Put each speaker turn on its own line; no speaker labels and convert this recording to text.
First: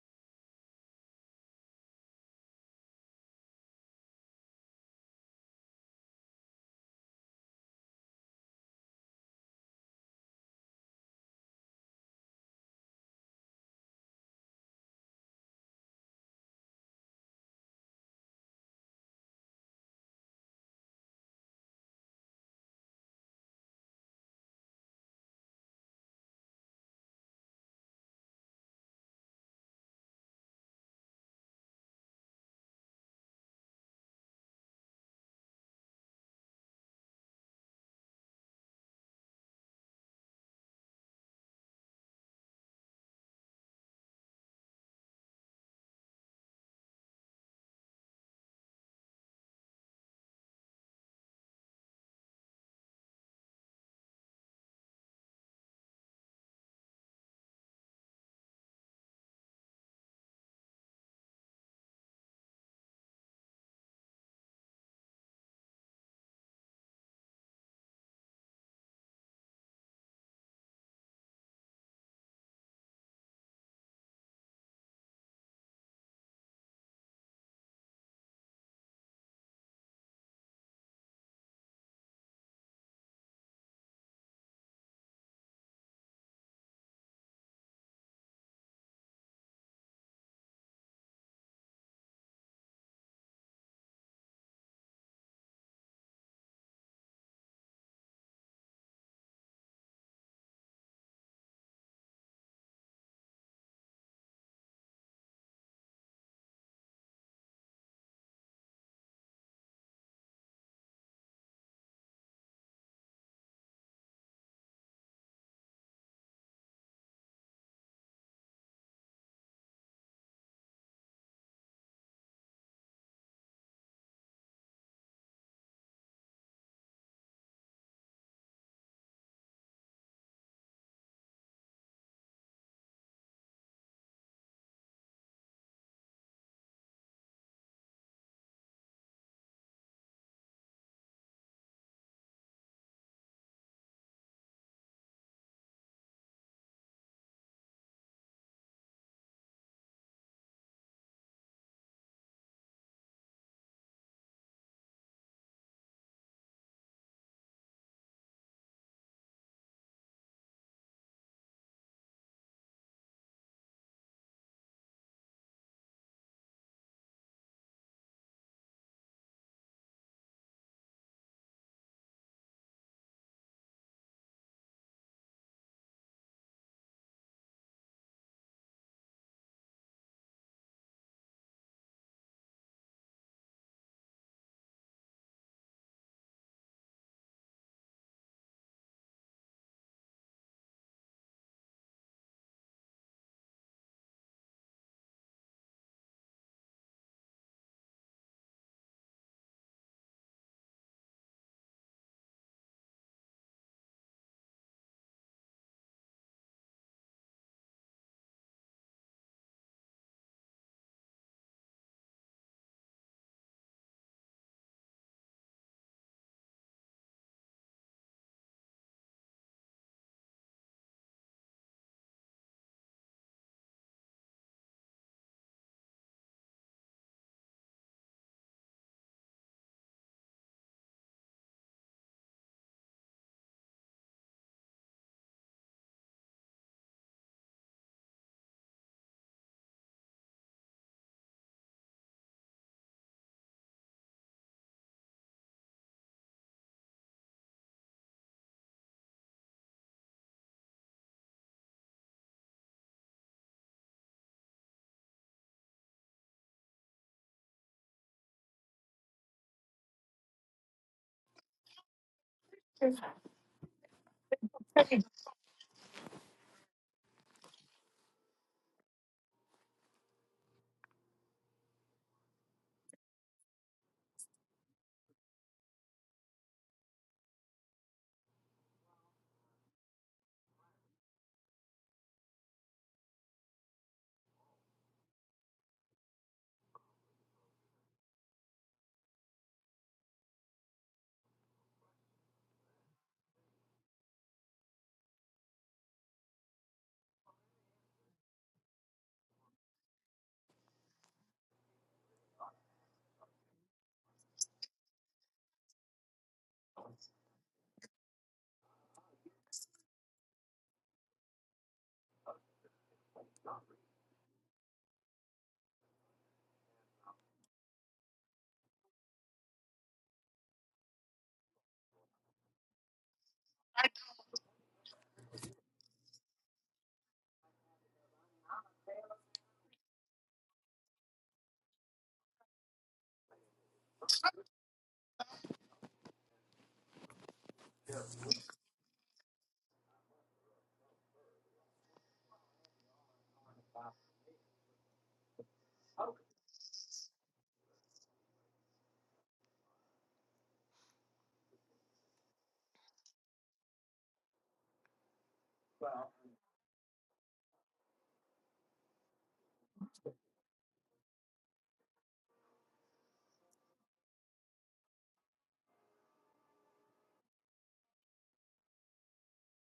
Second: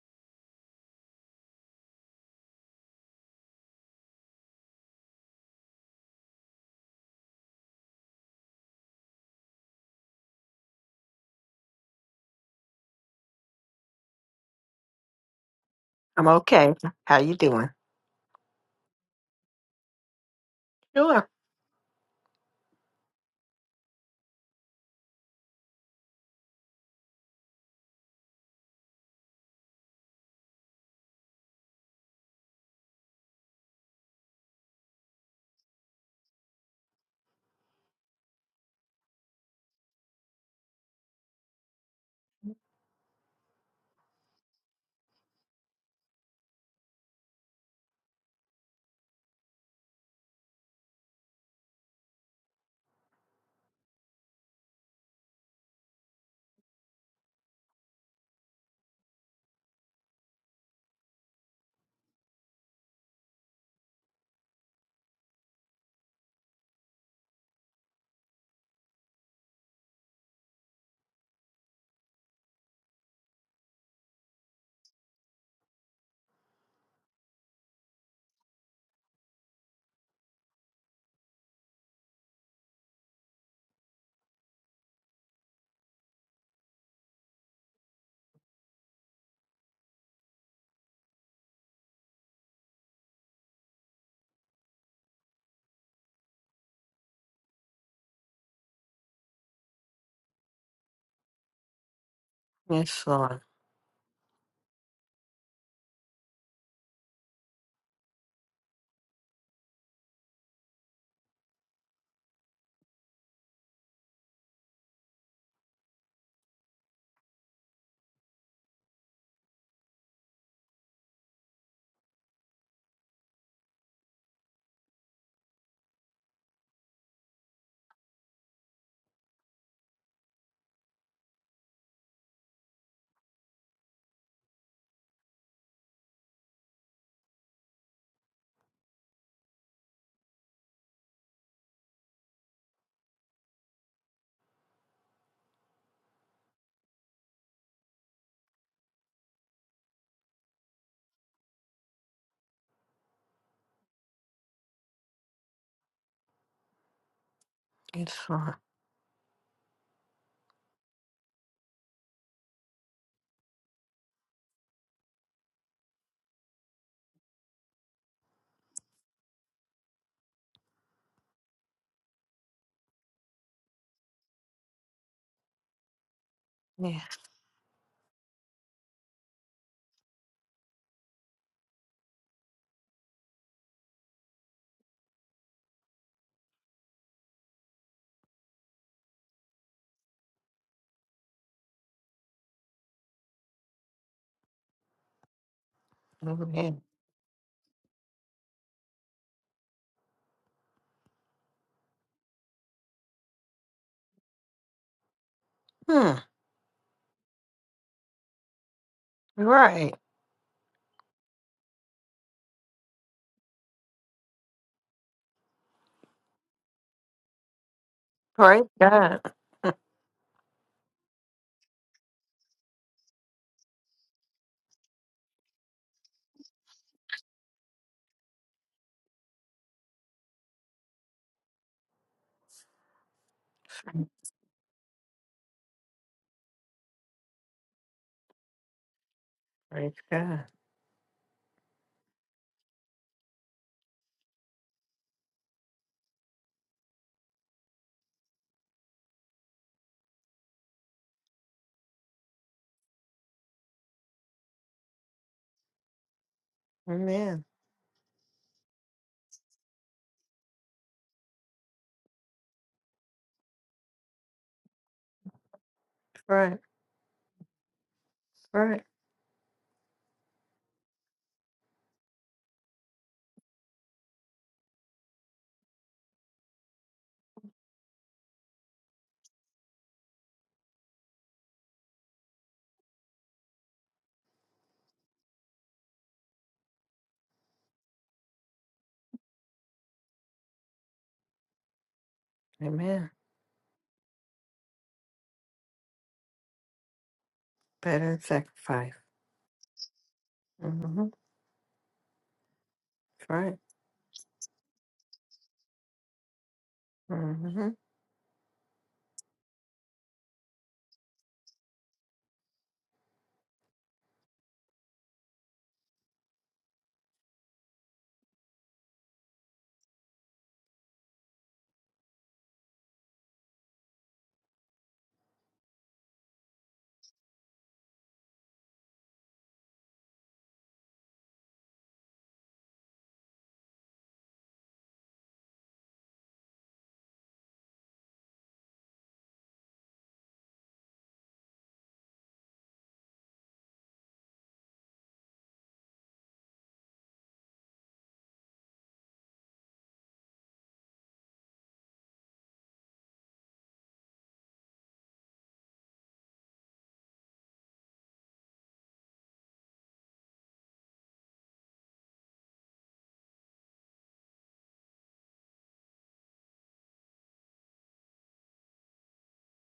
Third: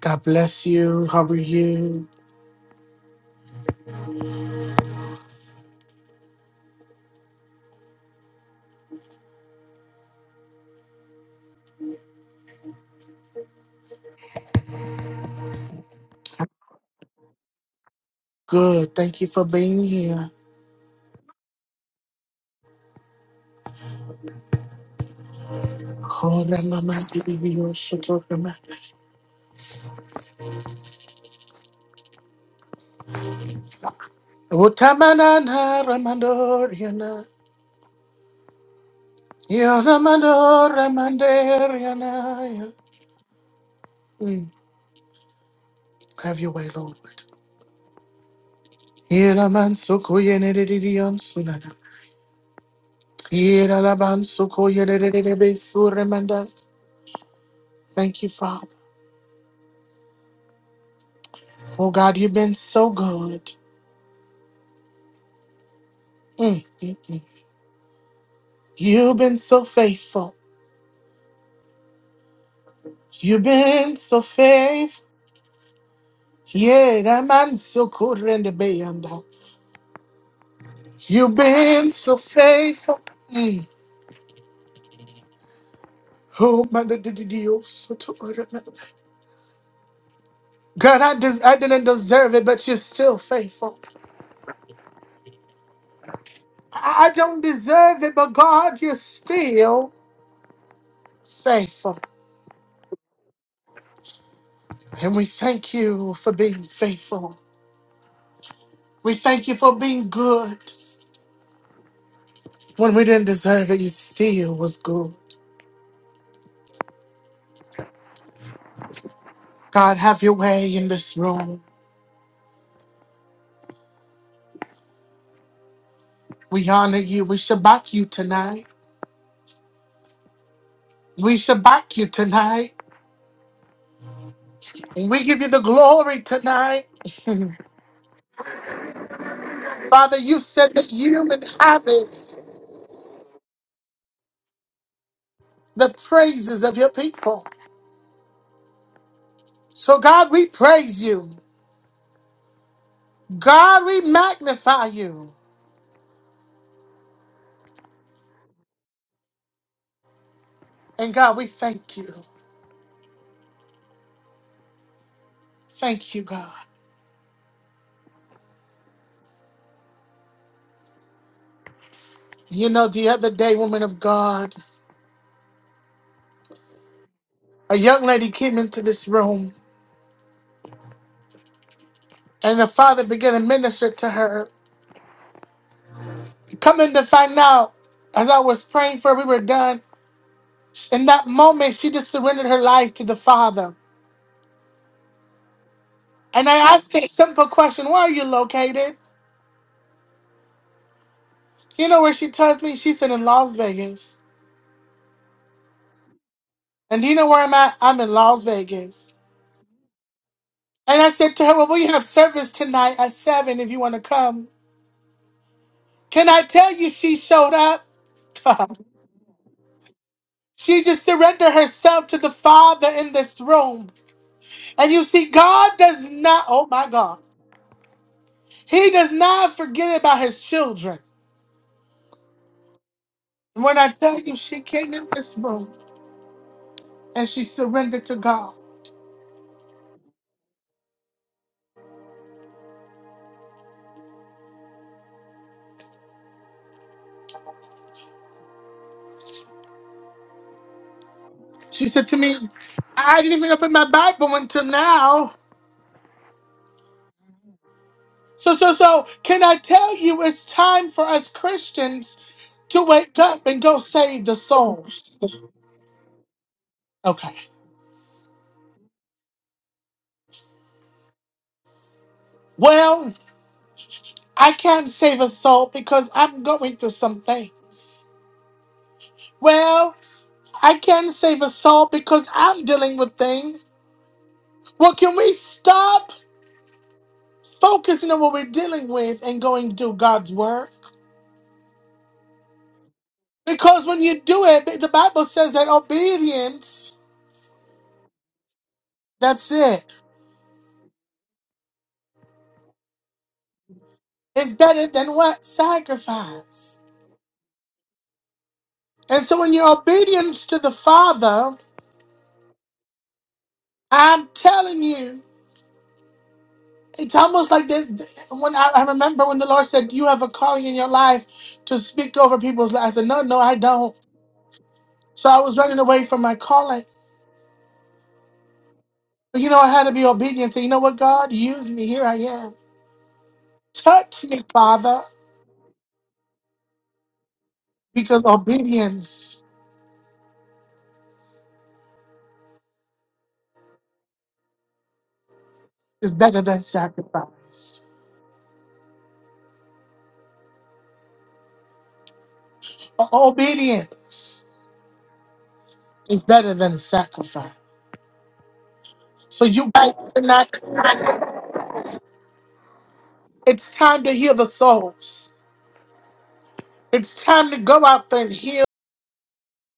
God bless you. How are you?
I'm okay. How you doing?
Good. Thank you for being here.
Sure.
Oh, Ramama, you should remember. Utamanana, Ramandoriana. Yo, Ramando, Ramandoriana. Mm. Have your way, Lord. Iraman suko yenedidion sunana. Iralaban suko yenedidibe suremanda. Thank you, Father. Oh God, you've been so good. Mm. You've been so faithful. You've been so faithful. Yeah, that man so cool in the bay and beyond. You've been so faithful. Mm. Oh man, the- the- the- the- oh, so to- oh, the- the- God, I, des- I didn't deserve it, but you're still faithful. I I don't deserve it, but God, you're still faithful.
It's fine.
And we thank you for being faithful. We thank you for being good. When we didn't deserve it, you still was good. God, have your way in this room. We honor you. We shabak you tonight. We shabak you tonight. We give you the glory tonight. Father, you said that you inhabit the praises of your people. So, God, we praise you. God, we magnify you.
It's fine.
And God, we thank you. Thank you, God. You know, the other day, woman of God,
Yeah.
a young lady came into this room and the Father began to minister to her. Coming to find out, as I was praying for her, we were done. In that moment, she just surrendered her life to the Father. And I
Amen.
asked her a simple question, where are you located? You know where she tells me? She said in Las Vegas.
Hmm.
And do you know where I'm at? I'm in Las Vegas.
Right.
And I said to her, Well, we have service tonight at seven if you want to come. Can I tell you she showed up?
Praise God.
she just surrendered herself to the Father in this room. And you see, God does not, oh my God, He does not forget about His children. And when I tell you she came in this room and she surrendered to God.
Praise God.
She said to me, I didn't even open my Bible until now.
Amen.
So, so, so, can I tell you it's time for us Christians to wake up and go save the souls?
Right.
Okay.
Right.
Well, I can't save a soul because I'm going through some things. Well, I can't save a soul because I'm dealing with things. Well, can we stop focusing on what we're dealing with and go and do God's work?
Amen.
Because when you do it, the Bible says that obedience
Better than sacrifice.
That's it.
Mm-hmm. Right.
It's better than what? Sacrifice.
Mm-hmm.
And so, in your obedience to the Father, I'm telling you, it's almost like this. When I, I remember when the Lord said, "You have a calling in your life to speak over people's lives," I said, "No, no, I don't." So I was running away from my calling. But you know, I had to be obedient. Say, you know what, God, use me. Here I am. Touch me, Father, because obedience
Okay,
is better than sacrifice. Obedience
Well,
is better than sacrifice. So you guys are It's time to hear the souls. It's time to go out there and hear.